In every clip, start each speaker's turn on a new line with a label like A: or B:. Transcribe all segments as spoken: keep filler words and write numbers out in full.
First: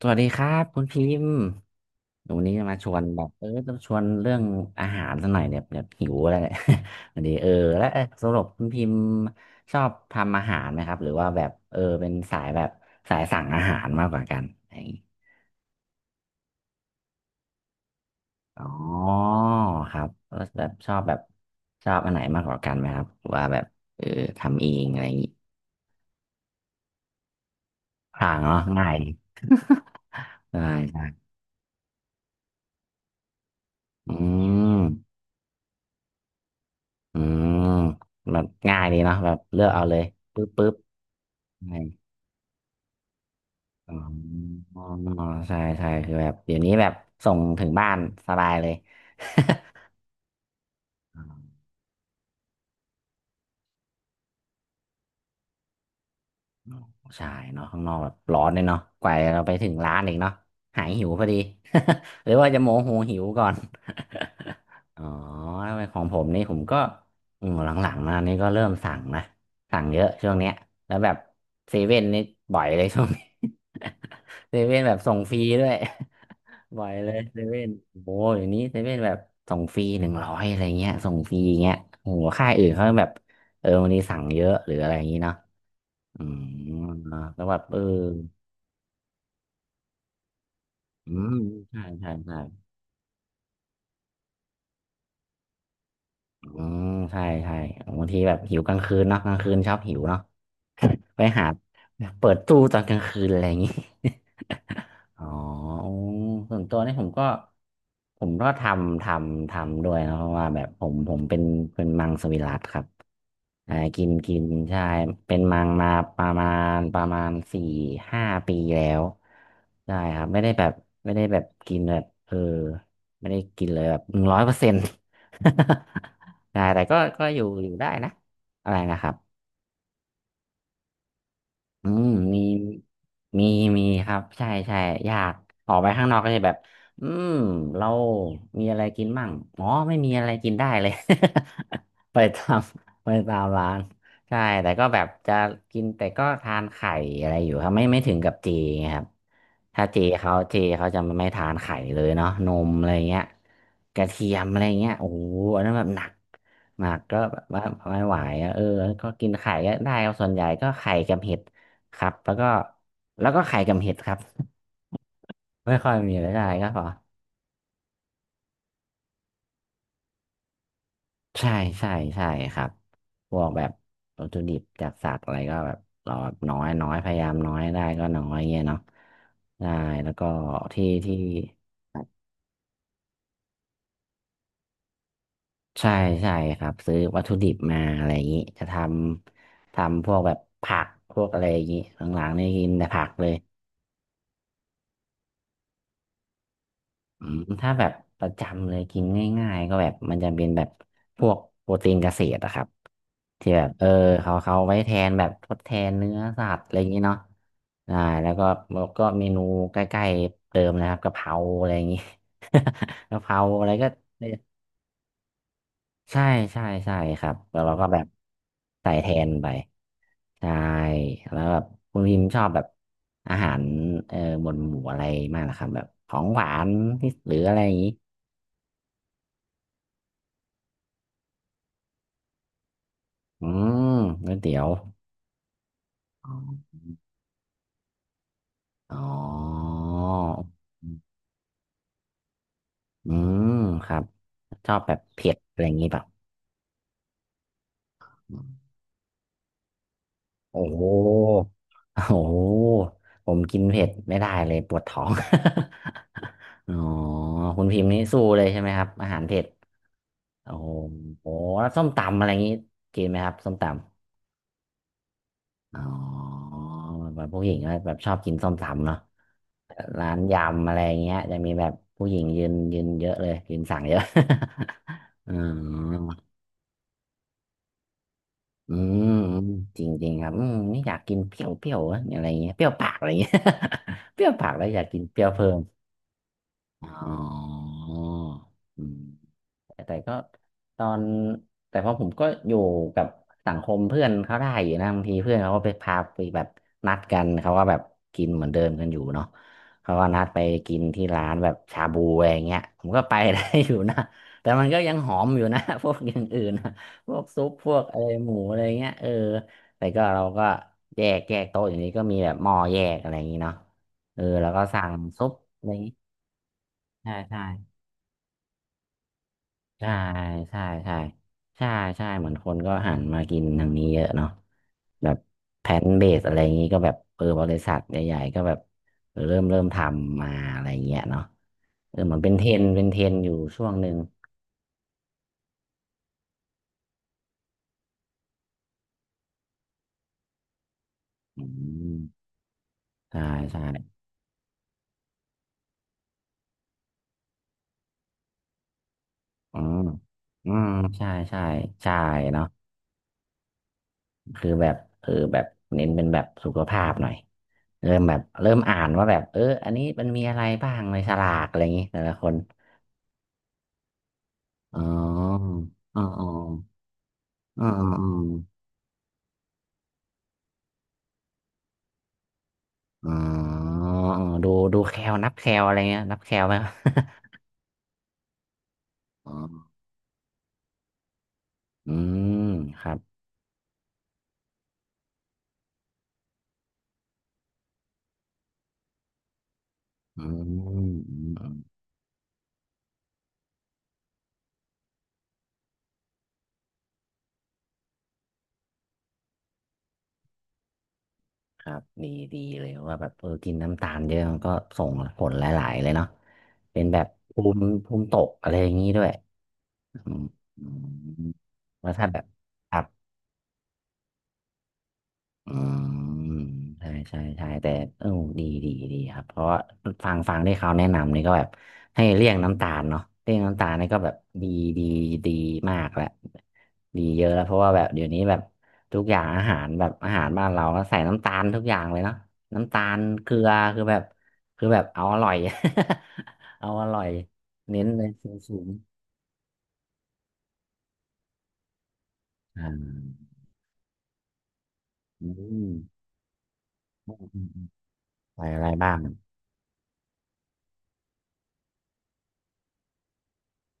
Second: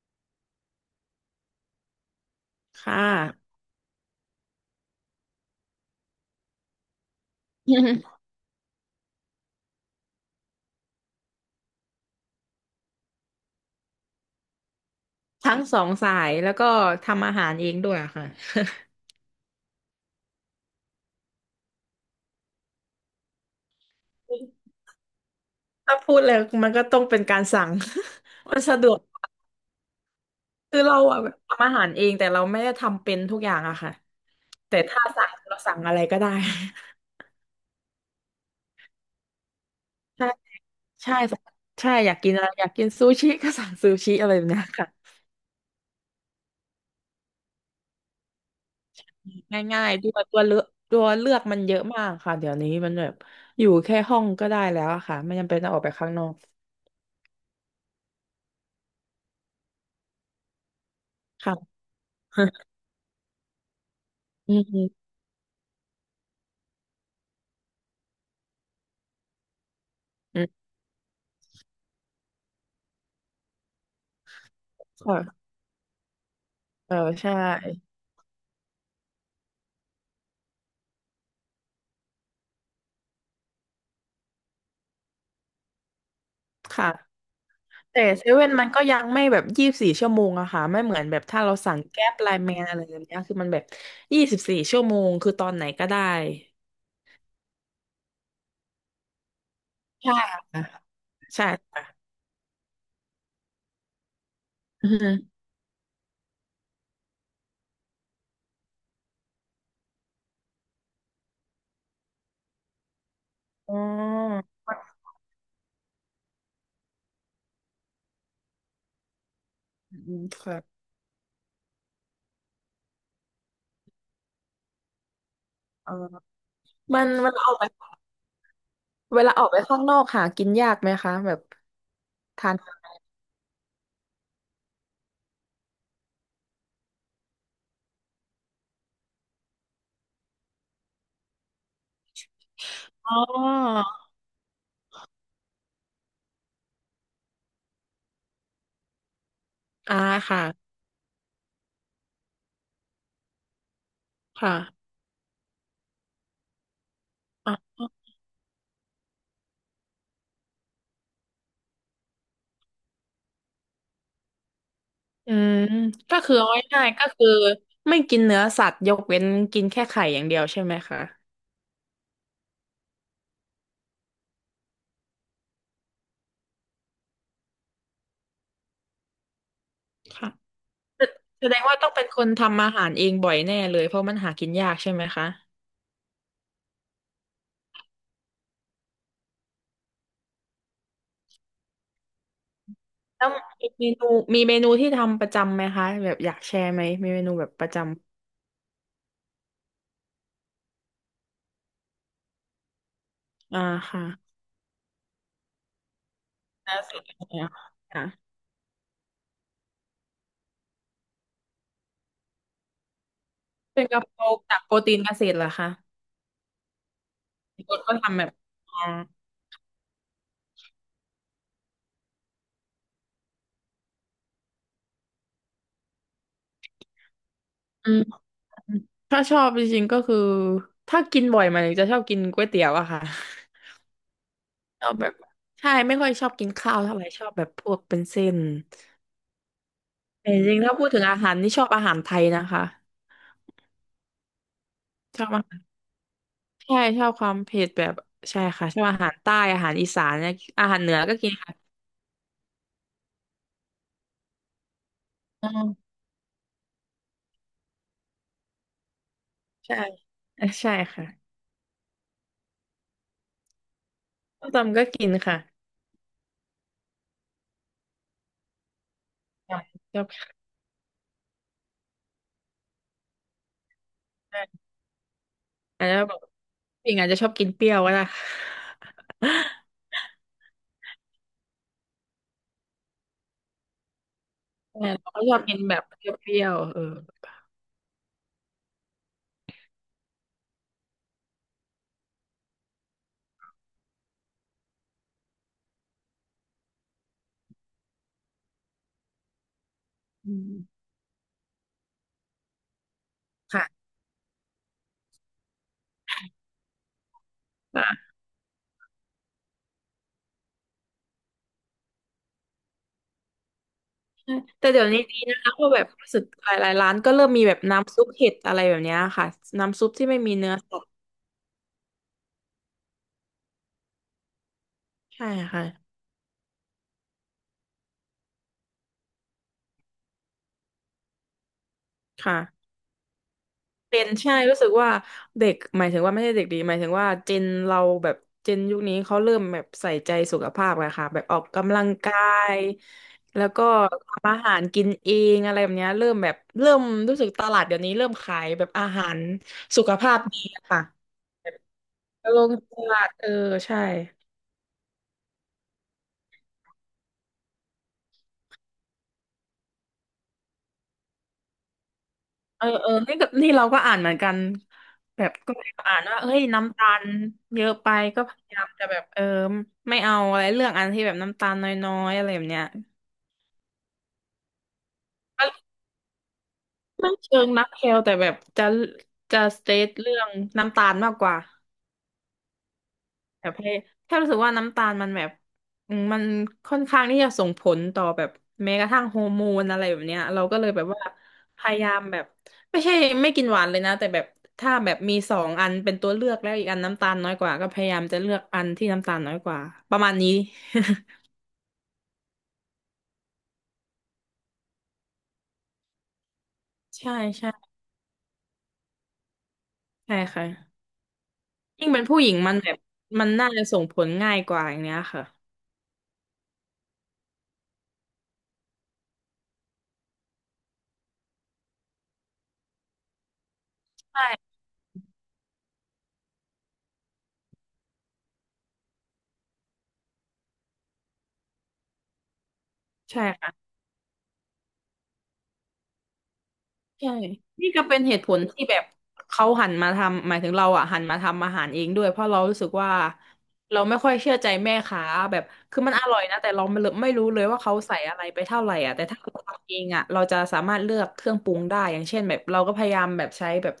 A: สวัสดีครับคุณพิมพ์วันนี้มาชว
B: ค่ะ
A: นแบบเออต้องชวนเรื่องอาหารสักหน่อยเนี่ยแบบหิวแล้วเนี่ย วันนี้เออแล้วเออส รุปคุณพิมพ์ชอบทำอาหารไหมครับหรือว่าแบบเออเป็นสายแบบสายสั่งอาหารมากกว่ากันอะไรอย่างงี้
B: ทั้งสองสายแล้วก็ทำอาหารเองด้วยอะค่ะ
A: อ๋อครับแล้วแบบชอบแบบชอบอันไหนมากกว่ากันไหมครับหรือว่าแบบเออทำเอ งอะไรอย่างงี้
B: ถ้าพูดเลยมันก็ต้องเป็นการสั่ง
A: พลาง
B: มั
A: เนาะ
B: นสะด
A: ง่า
B: ว
A: ย
B: ก
A: ง่า
B: คื
A: ย
B: อเราอะ
A: ใช่
B: แบบทำอาหารเองแต่เราไม่ได้ทำเป็นทุกอย่างอะค่ะ
A: อื
B: แต่
A: ม
B: ถ้าสั่งเราสั่งอะไรก็ได้
A: อืมแบบง่ายดีเนาะแบบเลือกเอาเลย
B: ใช่
A: ปึ๊บปึ๊บ
B: ใช่
A: ใช่
B: ใช่อยากกินอะไรอยากกินซูชิก็สั่งซู
A: อ
B: ชิอะไรแบบเนี้ย
A: ๋อ
B: ค่ะ
A: ใช่ ใช่คือแบบเดี๋ยวนี้แบบ ส่งถึงบ้าน สบายเลย
B: ง่ายๆด้วยตัวเลือกตัว
A: อ๋อ
B: เลือกมันเยอะมากค่ะเดี๋ยวนี้มันแบบอยู่แค่ห้องก็ได้แล้วอะค่ะไม่จำเป็นต้องออกไปข้างนอก
A: ใช่เนาะข้างนอกแบบร้อนเลยเนาะกว่าเราไปถึงร้านอีกเนาะหายหิวพอดี
B: ค่ะ
A: หรือว่า จะโมโหหิวก่อน
B: อื
A: อ๋อ
B: ม
A: ของผมนี่ผมก็อืมหลังๆมานี่ก็เริ่มสั่งนะ สั่งเยอะช่วง
B: อื
A: เนี้ย
B: ม
A: แล้วแบบเซเว่นนี่บ่อยเลยช่วงนี้ เซเว่นแบบส่งฟรี
B: ค่ะ
A: ด้วย ไหว
B: เออ
A: เลย
B: ใช่
A: เซเว่นโอ้อย่างนี้เซเว่นแบบส่งฟรีหนึ่งร้อยอะไรเงี้ยส่งฟรีอย่างเงี้ยโอ้โหค่ายอื่นเขาแบบเออวันนี้สั่งเยอะหรืออะไรอย่างงี้เนาะอืม
B: ค่ะ
A: แล้วแบบเออ
B: แต่เซเว่นมันก็ยังไม่แบบยี่สิบสี่ชั่วโมงอะค่ะไม่เหมือน
A: อื
B: แบบ
A: ม
B: ถ้าเราสั่ง
A: ใช่
B: แก๊
A: ใช่
B: ปไล
A: ใช่
B: น์แมนอะไรแบบเนี้ยคือมันแบบยี่สิบสี่ชั่วโมงคือตอนไหนก็ได้
A: อืมใช่ใช่บางทีแบบหิวกลางคืนเนาะกลางคืนชอบหิว
B: ใช่
A: เนาะ
B: ค่ะ
A: ไป
B: ใช่
A: หา
B: ค่ะ
A: เปิดตู้ตอนกลางคืนอะไรอย่างงี้
B: อือฮึ
A: อ๋อโอส่วนตัวนี่ผมก็ผมก็ทำทำทำด้วยนะเพราะว่าแบบผมผมเป็นเป็นมังสวิรัติครับ
B: อ๋
A: อ่ากินกิน
B: อ
A: ใช่เป็นมังมาประมาณประมาณสี่ห้าปีแล้วใช่
B: อื
A: ครั
B: ม
A: บไม่ได้แบบ
B: ค่ะ
A: ไม่ได้แบบกินแบบเออไม่ได้กินเลยแบบหนึ่งร้อยเปอร์เซ็นต์
B: เออ
A: ใช่แต่ก็
B: มัน
A: ก็
B: เว
A: อ
B: ลา
A: ยู่
B: ออกไป
A: อยู่ได้นะอะไรนะครับ
B: เวลาออกไปข้างนอกหากินยากไหมคะแบบ
A: อืมมี
B: ทาน
A: มีมีครับใช่ใช่อยากออกไปข้างนอกก็จะแบบอืมเรามีอะไรกินมั่งอ๋อไม่มีอะไรกินได้เลย ไปตาม ไป
B: อ๋
A: ตามร้าน
B: อ
A: ใช่แต่ก็แบบจะกินแต่ก็ทานไข่อะไรอยู่ครับไม่ไม่ถึงกับเจไงครับถ้า
B: อ่า
A: เจเขา
B: ค่ะ
A: เจเขาจะไม่ทานไข่เลยเนาะนมอะไรเงี้ยกระเทียม
B: ค่ะ
A: อะไรเงี้ยโอ้โหอันนั้นแบบหนักหนักก็แบบว่าไม่ไหวอะเออก็กินไข่ก็ได้ครับส่วนใหญ่ก็ไข่กับเห็ด ครับแล้วก็แล้วก็ไข่กับเห็ดครับ
B: อืม
A: ไม่ค่อยมี
B: ก็
A: อะไรา
B: คื
A: ย
B: อ
A: ได้
B: เอา
A: ก็พอ
B: ง่ายๆก็คือไม่กินเนื้อสัตว์ยกเว้นกินแค่ไข่อย่างเดียวใช่ไหมคะ
A: ใช่ใช่ใช่ครับพวกแบบวัตถุดิบจากสัตว์อะไรก็แบบเราแบบน้อยน้อยพยายามน้อยได้ก็น้อยเงี้ยเนาะได้แล้วก็
B: ค่ะ
A: ที่
B: แส
A: ที่
B: แสดงว่าต้องเป็นคนทำอาหารเองบ่อยแน่เลยเพราะมันหากินยากใช่ไหมคะ
A: ใช่ใช่ครับซื้อวัตถุดิบมาอะไรอย่างนี้จะทำทำพวกแบบผักพวกอะไรอย่างนี้หลังๆนี่กินแต่ผักเล
B: แล้ว
A: ย
B: มีเมนูมีเมนูที่ทำประจำไหมคะแบบอยากแชร์ไหมมีเม
A: อื
B: นู
A: ม
B: แบบป
A: ถ้า
B: ระจ
A: แบบประจำเลยกินง่ายๆก็แบบมันจะเป็นแบบพวกโปรตีนเกษตรอะครับที่
B: ำอ่า
A: แบบเออ
B: ค่ะ
A: เขาเขาไว้แทนแบบทดแทนเนื้อสัตว์อะ
B: นะ
A: ไรอย่าง
B: สุ
A: นี้
B: ด
A: เนาะ
B: เนี่ย
A: อ่าแล้ว
B: ค่ะ
A: ก็แล้วก็เมนูใกล้ๆเดิมนะครับกะเพราอะไรอย่างนี้ กะเพราอะไร
B: เป็น
A: ก็
B: กะเพราจากโปรตีนเกษตรเหรอคะ
A: ใช่ใช่ใช่ครับแล้วเรา
B: ก็
A: ก็
B: ก็
A: แบบ
B: ทำแบบอ่า
A: ใส่แทนไปใช่แล้วแบบคุณพิมชอบแบบอาหารเออบนหมู่อะไรมากนะครับแบบของหวานที่หรืออะไรอย่างนี้
B: อืมถ้าชอบจริงๆก็คือถ้ากินบ่อยมันจะชอบกินก๋วยเตี๋ยวอะค่ะ
A: อืมก๋วยเตี๋ยว
B: เราแบบใช่ไม่ค่อยช
A: อ๋
B: อบกินข้า
A: อ
B: วเท่าไหร่ชอบแบบพวกเป็นเส้น
A: อ๋อ
B: แต่จริงๆถ้าพูดถึงอาหารนี่ชอบอาหารไทยนะคะ
A: อืมครับ ชอบแบบ
B: ชอบ
A: เผ็ด
B: อา
A: อะ
B: หา
A: ไรอย่า
B: ร
A: งงี้เปล่ะ
B: ใช่ชอบความเผ็ดแบบ
A: อื
B: ใช่
A: ม
B: ค่ะชอบอาหารใต้อาหารอีสานเนี่ย
A: โอ้
B: อาหา
A: โห
B: รเหนือก็กินค่ะ
A: โอ้โห ผมกินเผ็ดไม่ได้เลยปวดท้อง
B: อืม
A: อ๋อคุณพิมพ์นี่สู้เลยใช่ไหมครับ อาหารเผ็ด
B: ใช่เอ่อ
A: โอ้
B: ใช่ค่ะ
A: โหแล้วส้มตำอะไรอย่างงี้กินไหมครับส้มต
B: ส้มตำก็กินค่ะ
A: อ๋อแบบผู้หญิงก็แบบชอบกินส้มตำเนาะ
B: ใชชอบ
A: ร้านยำอะไรอย่างเงี้ยจะมีแบบผู้หญิงยืนยืนเยอะเลยยืนสั่งเยอะ
B: ค่ะ
A: อ
B: อาจจะ
A: อ
B: บอกปิงอาจจะชอบกินเปรี้ยวก็ได้
A: อื มอืมจริงจริงครับอืมนี่อยากกินเปรี้ยวเปรี้ยวอะอะไรเงี้ยเปรี้ยวปากอะไรเงี้ย เปรี้ยวปากแล้วอยาก
B: ใช่
A: กิน
B: เรา
A: เป
B: ก็
A: รี้ยว
B: ชอบ
A: เพิ่
B: กิน
A: ม
B: แบบเปรี้ยวๆเออ
A: อ๋ออืม แต่ก็ตอนแต่พอผมก็อยู่กับสังคมเพื่อนเขาได้อยู่นะบางทีเพื่อนเขาก็ไปพาไปแบบนัดกันเขาก็แบบกินเหมือนเดิมกันอยู่เนาะเขาก็นัด
B: อื
A: ไปกิน
B: ม
A: ที่ร้านแบบชาบูอะไรอย่างเงี้ยผมก็ไปได้ อยู่
B: ค่ะ
A: นะแต่มันก็ยังหอมอยู่นะ พวกอย่างอื่นนะพวกซุปพวกอะไรหมูอะไรเงี้ยเออแต่ก็เราก็แยกแยกโต๊ะอย่างนี้ก็มีแบบหม้อแยกอะไรอย่างนี้เนาะเออ
B: ใช่
A: แล้วก็
B: แต่เดี๋
A: สั่
B: ยว
A: ง
B: นี้ดี
A: ซุป
B: นะคะเพ
A: อะไร
B: ราะ
A: อ
B: แบ
A: ย่าง
B: บ
A: นี้
B: รู้สึกหลายๆร้านก็
A: ใช่
B: เริ่ม
A: ใช่
B: มีแบบน้ำซุปเห็ดอะไรแบบเนี้ยค่ะน้ำซุ
A: ใช่
B: ปที่ไม่มีเนื้อ
A: ใช่
B: สัตว์
A: ใช่ใช่ใช่เหมือนคนก็หันมากินทางนี้เยอะเนาะแบบ
B: ใช่ค่ะ
A: แพลนเบสอะไรอย่างนี้ก็แบบเออบริษัทใหญ่ๆก็แบบเออเริ่มเริ่มทำมาอะไรอย่างเงี้ยเนาะเออเหมือนเป็นเทรน
B: ค่ะ
A: ด์เป็นเทรนด์อยู่ช่วงหนึ่ง
B: เป็นใช่รู้สึกว่าเด็กหมายถึงว่าไม่ใช่เด็กดีหมายถึงว่าเจนเราแบบเจนยุคนี้เขาเริ่มแบบใส่ใจสุขภาพกันค่ะแบบออ
A: อื
B: กกำลังกา
A: ม
B: ย
A: ใช่
B: แล้ว
A: ใช่
B: ก็ทำอาหารกินเองอะไรแบบเนี้ยเริ่มแบบเริ่มรู้สึกตลาดเดี๋ยวนี้เริ่มขายแบบอาหาร
A: อืม
B: สุขภาพดี
A: อื
B: อะ
A: ม
B: ค่ะ
A: ใช่ใช่ใช่
B: ล
A: เนาะ
B: งตลาดเออใช่
A: คือแบบเออแบบเน้นเป็นแบบสุขภาพหน่อยเริ่มแบบเริ่มอ่านว่าแบบเอออันนี้มันมีอะไรบ้างในฉลากอะไรอย่างนี้แต่ละคน
B: เออเออนี่กับนี่เราก็อ่านเหมือนกัน
A: อ๋อ
B: แบบก็พยายามอ่า
A: อ๋อ
B: นว่า
A: อ๋อ
B: เฮ้ยน้ำตาลเย
A: อ๋อ
B: อะ
A: อ๋อ
B: ไปก็พยายาม
A: อ
B: จะแบบเออไม่เอาอะไรเรื่องอันที่แบบน้ำตาลน้อยๆอะไรแบบเนี้ย
A: ๋ออ๋อดูดูแคลนับแค
B: มัน
A: ลอะไรเงี้ยนับแคลไหม ครับ
B: ไม่เชิ งนักเคลแต่แบบจะ
A: อ๋อ
B: จะสเตทเรื่องน้ำตาลมากกว่า
A: อืมครับ
B: แบบให้แค่รู้สึกว่าน้ำตาลมันแบบอืมมันค่อนข้างที่จะส่งผลต่อแบบแม้กระทั่งฮอร์โมนอะไรแบบเนี้ย
A: อืม
B: เราก็เลย
A: อื
B: แบบ
A: ม
B: ว่า
A: อืม
B: พยายามแบบไม่ใช่ไม่กินหวานเลยนะแต่แบบถ้าแบบมีสองอันเป็นตัวเลือกแล้วอีกอันน้ำตาลน้อยกว่าก็พยายามจะเลือกอันที่น้ำตาลน้อยกว่าประมาณนี้
A: ครับดีดีเลยว่าแบบเออกินน้ำตาลเยอะมันก็ส่งผลหลายๆเลยเนาะเป็นแบ บ
B: ใช่
A: ภู
B: ใช่
A: มิภูมิตกอะไรอย่างนี้ด้วยอืม
B: ใช่ค่ะ
A: อืม
B: ยิ่
A: แล้
B: ง
A: ว
B: เป็น
A: ถ้าแบ
B: ผู้
A: บ
B: หญิงมันแบ
A: ค
B: บ
A: รับ
B: มันน่าจะส่งผลง่ายกว่าอย่างเนี้ยค่ะ
A: อืมใช่ใช่ใช่แต่เออดีดีดีครับเพราะว่าฟังฟังที่เขาแนะนำนี่ก็แบบให้เลี่ยงน้ำตาลเนาะเลี่ยงน้ำตาลนี่ก็แบบดี
B: ใช่
A: ดีดีมากแล้วดีเยอะแล้วเพราะว่าแบบเดี๋ยวนี้แบบทุกอย่างอาหารแบบอาหารบ้านเราก็ใส่น้ำตาลทุกอย่างเลยเนาะน้ำตาลเกลือ
B: ใช่
A: คือแบบคือแบบเอาอร่อย เอาอร่อย
B: ใช่นี่
A: เน้
B: ก็
A: น
B: เป็
A: เล
B: น
A: ย
B: เหตุ
A: สู
B: ผ
A: ง
B: ล
A: สู
B: ที่
A: ง
B: แบบเขาหันมาทำ หมายถึงเราอ่ะหันมาทำอาหารเองด้วย เพราะเรารู้
A: อ่
B: สึกว่า
A: า
B: เราไม่ค่อยเชื่อใจแม่ค้า
A: อื
B: แบบ
A: ม
B: คือมันอร่อยนะแต่เราไม่รู้ไม่รู้เลยว่าเขาใส่อะไรไป
A: ใส่อะ
B: เท่า
A: ไร
B: ไหร่
A: บ้า
B: อ่ะ
A: ง
B: แต่ถ้าเราทำเองอ่ะเราจะสามารถเลือกเครื่องปรุงได้ อย่างเช่นแบบเราก็พยายามแบบใช้แบบ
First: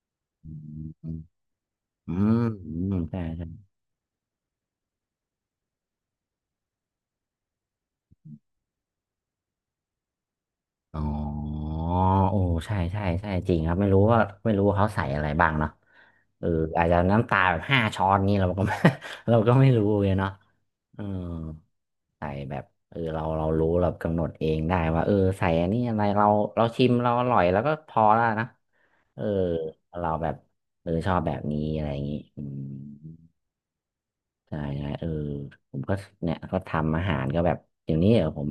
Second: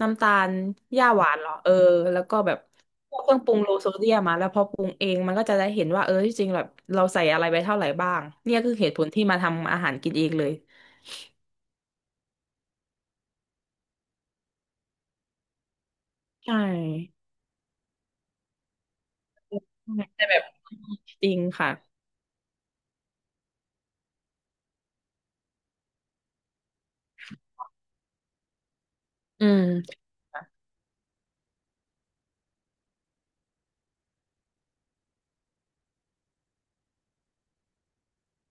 B: น้ำตา
A: อื
B: ล
A: ม
B: ห
A: อื
B: ญ้าหวานเหรอเออแล้วก็
A: ม
B: แบบ
A: อืม
B: พว
A: ใช่
B: กเครื่องปรุงโลโซเดียมมาแล้วพอปรุงเองมันก็จะได้เห็นว่าเออที่จริงแบบเราใส่อะไรไปเท่าไหร่บ้างเนี่ยคือเหตุผลที่มาทำอาหารกินเองเลย
A: อ๋อโอ้ใช่ใช่ใช่จริงครับไม่รู้ว่าไม่รู้ว่าเขาใส่อะไรบ้างเนาะเออ
B: ใช่
A: อาจจะน้ำตาแบบห้าช้อนนี่เราก็ไม่ เราก็ไม่รู้เลย
B: แต่
A: เนาะ
B: แบบ
A: เออ
B: จริงค่ะ
A: ใส่แบบเออเราเรารู้เรากำหนดเองได้ว่าเออใส่อันนี้อะไรเราเราชิมเราอร่อยแล้วก็พอแล้วนะเออ
B: อืม
A: เราแบบเออชอบแบบนี้อะไรอย่างนี้อืม ใช่ใช่เออผมก็เนี่ยก็ทำอาหารก็แบบเดี๋ยวนี้เออผม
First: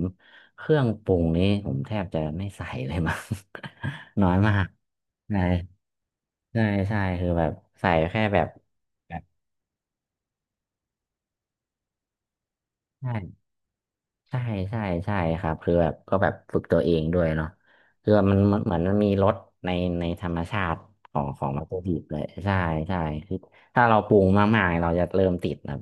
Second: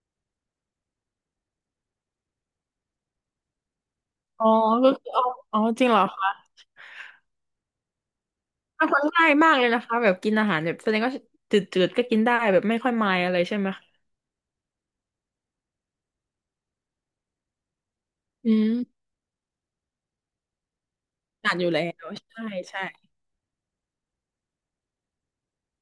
A: เครื่องปรุงนี้ผมแทบจะไม่ใส่เลยมั้ง น้อย
B: อ๋อ
A: มาก
B: ก็คือเอา
A: ใช่
B: อ๋อจริงเหรอคะ
A: ใช่ใช่คือแบบใส่แค่แบบ
B: อ่ะฟั
A: แบบ
B: ง่ายมากเลยนะคะแบบกินอาหารแบบแสดงว่าจืดๆก็กินได้แบบไม่ค่อยมา
A: ใช่
B: ยอะไรใช่ไหมคะ
A: ใช่ใช่ใช่ครับคือแบบก็แบบฝึกตัวเองด้วยเนาะคือมัน
B: อื
A: มันเหมือนมัน
B: ม
A: มีรสในในธรรมชาติของของ
B: อ่าน
A: วั
B: อ
A: ต
B: ยู่
A: ถุ
B: แล้
A: ดิบ
B: ว
A: เลย
B: ใช่
A: ใช่
B: ใช่
A: ใช่คือถ้าเราปรุงมากๆเราจะเริ่มติดนะ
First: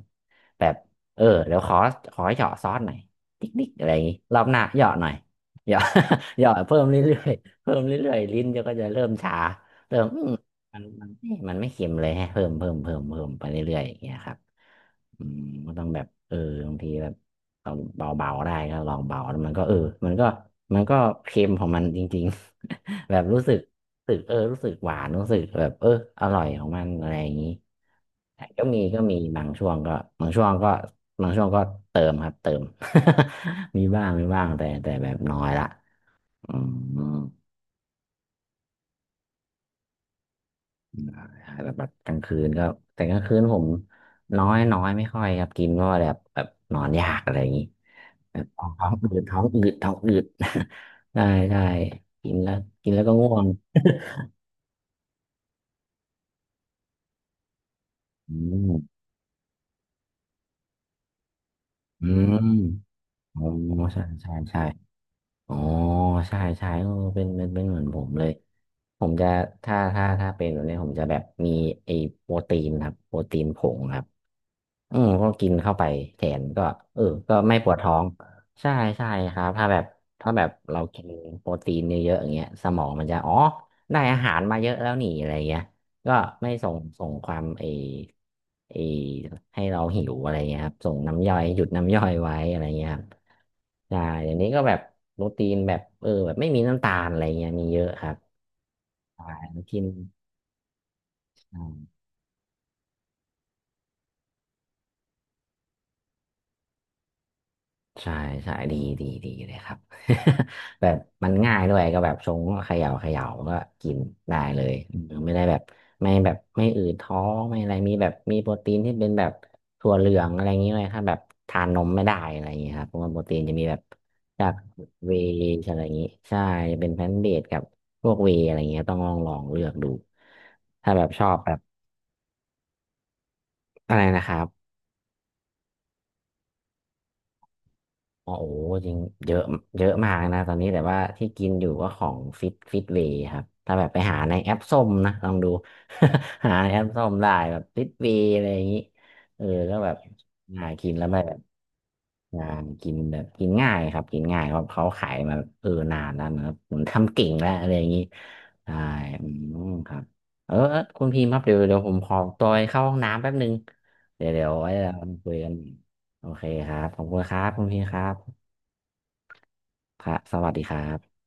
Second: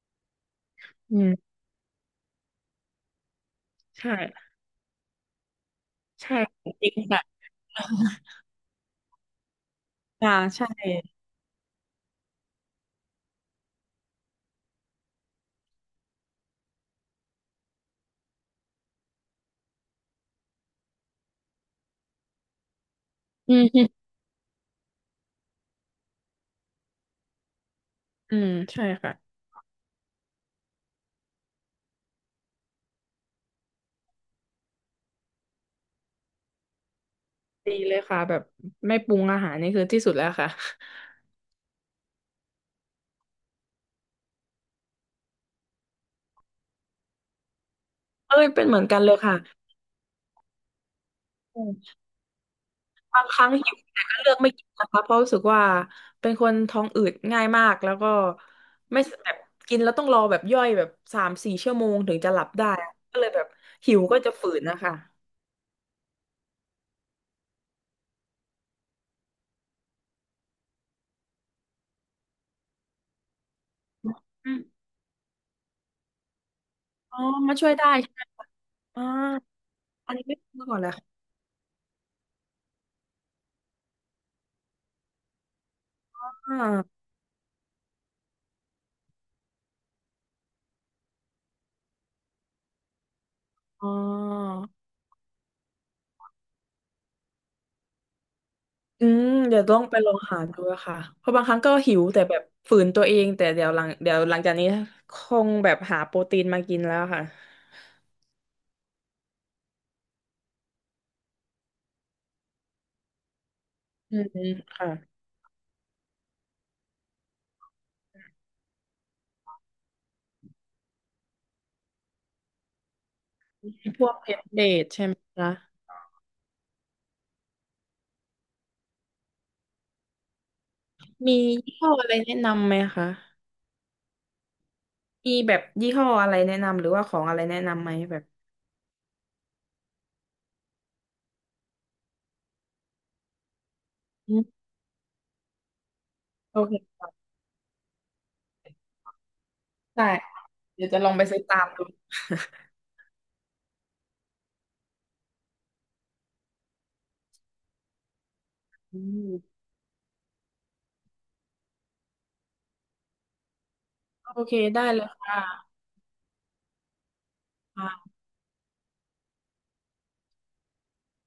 A: แบบ
B: อื
A: เออ
B: ม
A: เดี๋ยวขอขอเหยาะซอสหน่อยติ๊กติ๊กอะไรอย่าง
B: ใช่
A: งี้รอบหน้าเหยาะหน่อยเหยาะ
B: ใช่
A: เหยาะเพิ่ม
B: จริง
A: เรื่
B: ค่ะ
A: อยๆเพิ่มเรื่อยๆลิ้นจะก็จะเริ่มชาเริ่มอื
B: อ่า
A: ม
B: ใช่
A: มันมันเอ๊ะมันไม่เค็มเลยฮะเพิ่มเพิ่มเพิ่มเพิ่มไปเรื่อยๆอย่างเงี้ยครับอืมก็ต้องแบบเออบางทีแบบ เอาเบาๆได้ก็ลองเบาแล้วมันก็เออมันก็มันก็เค็มของมันจริงๆ แบบรู้สึ
B: อื
A: ก
B: ม
A: รู้สึกเออรู้สึกหวานรู้สึกแบบเอออร่อยของมันอะไรอย่างนี้
B: อื
A: แต่
B: ม
A: ก็มี
B: ใช่
A: ก็
B: ค่ะ
A: มีบางช่วงก็บางช่วงก็บางช่วงก็เติมครับเติม มีบ้างมีบ้างแต่แต่แบบน้อยละอืม
B: ดีเลยค่ะแบบไม่ปรุงอาหารนี่คือที่สุดแล้วค่ะ
A: แบบแบบกลางคืนก็แต่กลางคืนผมน้อยน้อยไม่ค่อยครับกินเพราะว่าแบบแบบนอนยากอะไรอย่างนี้แบ
B: เอ้
A: บ
B: ย
A: ท้
B: เป็
A: อ
B: น
A: ง
B: เหมือ
A: ท้
B: น
A: อง
B: กัน
A: อื
B: เลย
A: ด
B: ค่ะ
A: ท้องอืดท้องอืด ได้ได้กินแล้วกินแล้วก็
B: บาง
A: ง่
B: ค
A: วง
B: รั้งหิวแต่ก็เลือกไม่กินนะคะเพราะรู้สึกว่าเป็นคนท้องอืดง่ายมากแล้วก็
A: อืม
B: ไม่แบบกินแล้วต้องรอแบบย่อยแบบสามสี่ชั่วโมง
A: อื
B: ถึงจะ
A: ม
B: หลับได้อะก็เลย
A: อ๋
B: แบ
A: อ
B: บหิ
A: ใช่
B: วก็
A: ใช่
B: จะฝื
A: ใช่
B: นนะคะ
A: อ๋อใช่ใช่เออเป็นเป็นเป็นเหมือนผมเลยผมจะถ้าถ้าถ้าเป็นแบบนี้ผมจะแบบมีไอ้โปรตีนครับโปรตีนผงครับ
B: อืม
A: อืมก็กินเข้าไปแทนก็เออ
B: อ๋อ
A: ก็ไม่
B: มา
A: ป
B: ช่วย
A: วด
B: ได้
A: ท้อง
B: ใช่ไหมคะ
A: ใช่
B: อ่า
A: ใช่ครับถ้าแบบ
B: อันนี้
A: ถ้า
B: ไม่
A: แบบ
B: รู้ก่อ
A: เรา
B: นเลย
A: กิน
B: ค่ะ
A: โปรตีนเยอะๆอย่างเงี้ยสมองมันจะอ๋อได้อาหารมาเยอะแล้วนี่อะไรเงี้ยก็ไม่
B: อ่า
A: ส่งส่งความไอไอให้เราหิวอะไรเงี้ยครับส่งน้ำย่อยหยุดน้ำย่อยไว้อะไรเงี้ยครับ
B: อ๋อ
A: ใช่เดี๋ยวนี้ก็แบบโปรตีนแบบเออแบบไม่มีน้ำตาลอะไรเงี้ยมีเยอะครับ
B: อื
A: ใช่
B: มเดี๋ยวต้อ
A: กิ
B: ง
A: น
B: ไปลองหาดูอะค่ะเพราะบางครั้งก็หิวแต่แบบฝืนตัวเองแต่เดี๋ยวหลังเดี๋ยวหลังจากนี้คงแบบหาโปรตีนมากินแล้วค่ะ
A: ใช่ใช่ดีดีดีเลยครับ แบบมันง่ายด้วยก็แบบชงก็เขย่าเขย่าก็กิน
B: อื
A: ได้
B: ม
A: เลย
B: ค่ะ
A: อืมไม่ได้แบบไม่แบบไม่อืดท้องไม่อะไรมีแบบมีโปรตีนที่เป็นแบบถั่วเหลืองอะไรอย่างนี้เลยถ้าแบบทานนมไม่ได้อะไรอย่างนี้ครับเพราะว่าโปรตีนจะมีแบบ
B: พวกเพชร
A: จาก
B: เบดใช่
A: เว
B: ไหม
A: ย์
B: คะ
A: อะไรอย่างนี้ใช่จะเป็นแพลนต์เบสกับพวกเวย์อะไรอย่างเงี้ยต้องลองลองเลือกดูถ้าแบบชอบ
B: มี
A: แบบ
B: ยี่ห้ออะไรแนะนำไหมคะ
A: อะไรนะครับ
B: มีแบบยี่ห้ออะไรแนะนำหรือว่าของอะไรแนะนำไหมแบบ
A: อ๋อโอ้โหจริงเยอะเยอะมากนะตอนนี้แต่ว่าที่กินอยู่ก็ของฟิตฟิตเวย์ครับถ้าแบบไปหาใน
B: อื
A: แอป
B: ม
A: ส้มนะลองดู หา
B: โอ
A: ใน
B: เค
A: แอปส้มได้แบบฟิตเวย์อะไรอย่างนี้ เออก็แบบ
B: ได้
A: ง่าย
B: เดี๋ย
A: กิ
B: ว
A: น
B: จะ
A: แล้
B: ล
A: ว
B: อง
A: ไม่
B: ไป
A: แบ
B: ซื้
A: บ
B: อตามดู
A: งานกินแบบกินง่ายครับกินง่ายเพราะเขาขายมาเออนานแล้วนะครับผมทำเก่งแล้วอะไรอย่างนี้ใช่
B: อื
A: อื
B: ม
A: มครับเออเออคุณพิมพ์ครับเดี๋ยวเดี๋ยวผมขอตัวไปเข้าห้องน้ำแป๊บนึงเดี๋ยว
B: โอ
A: เดี๋ยว
B: เค
A: ไว้
B: ได้
A: เรา
B: เลย
A: คุยกัน
B: ค่ะ
A: โอเคครับขอบคุณครับคุณพี่ครั
B: ค่ะ
A: บ ครับสวัสดีครับ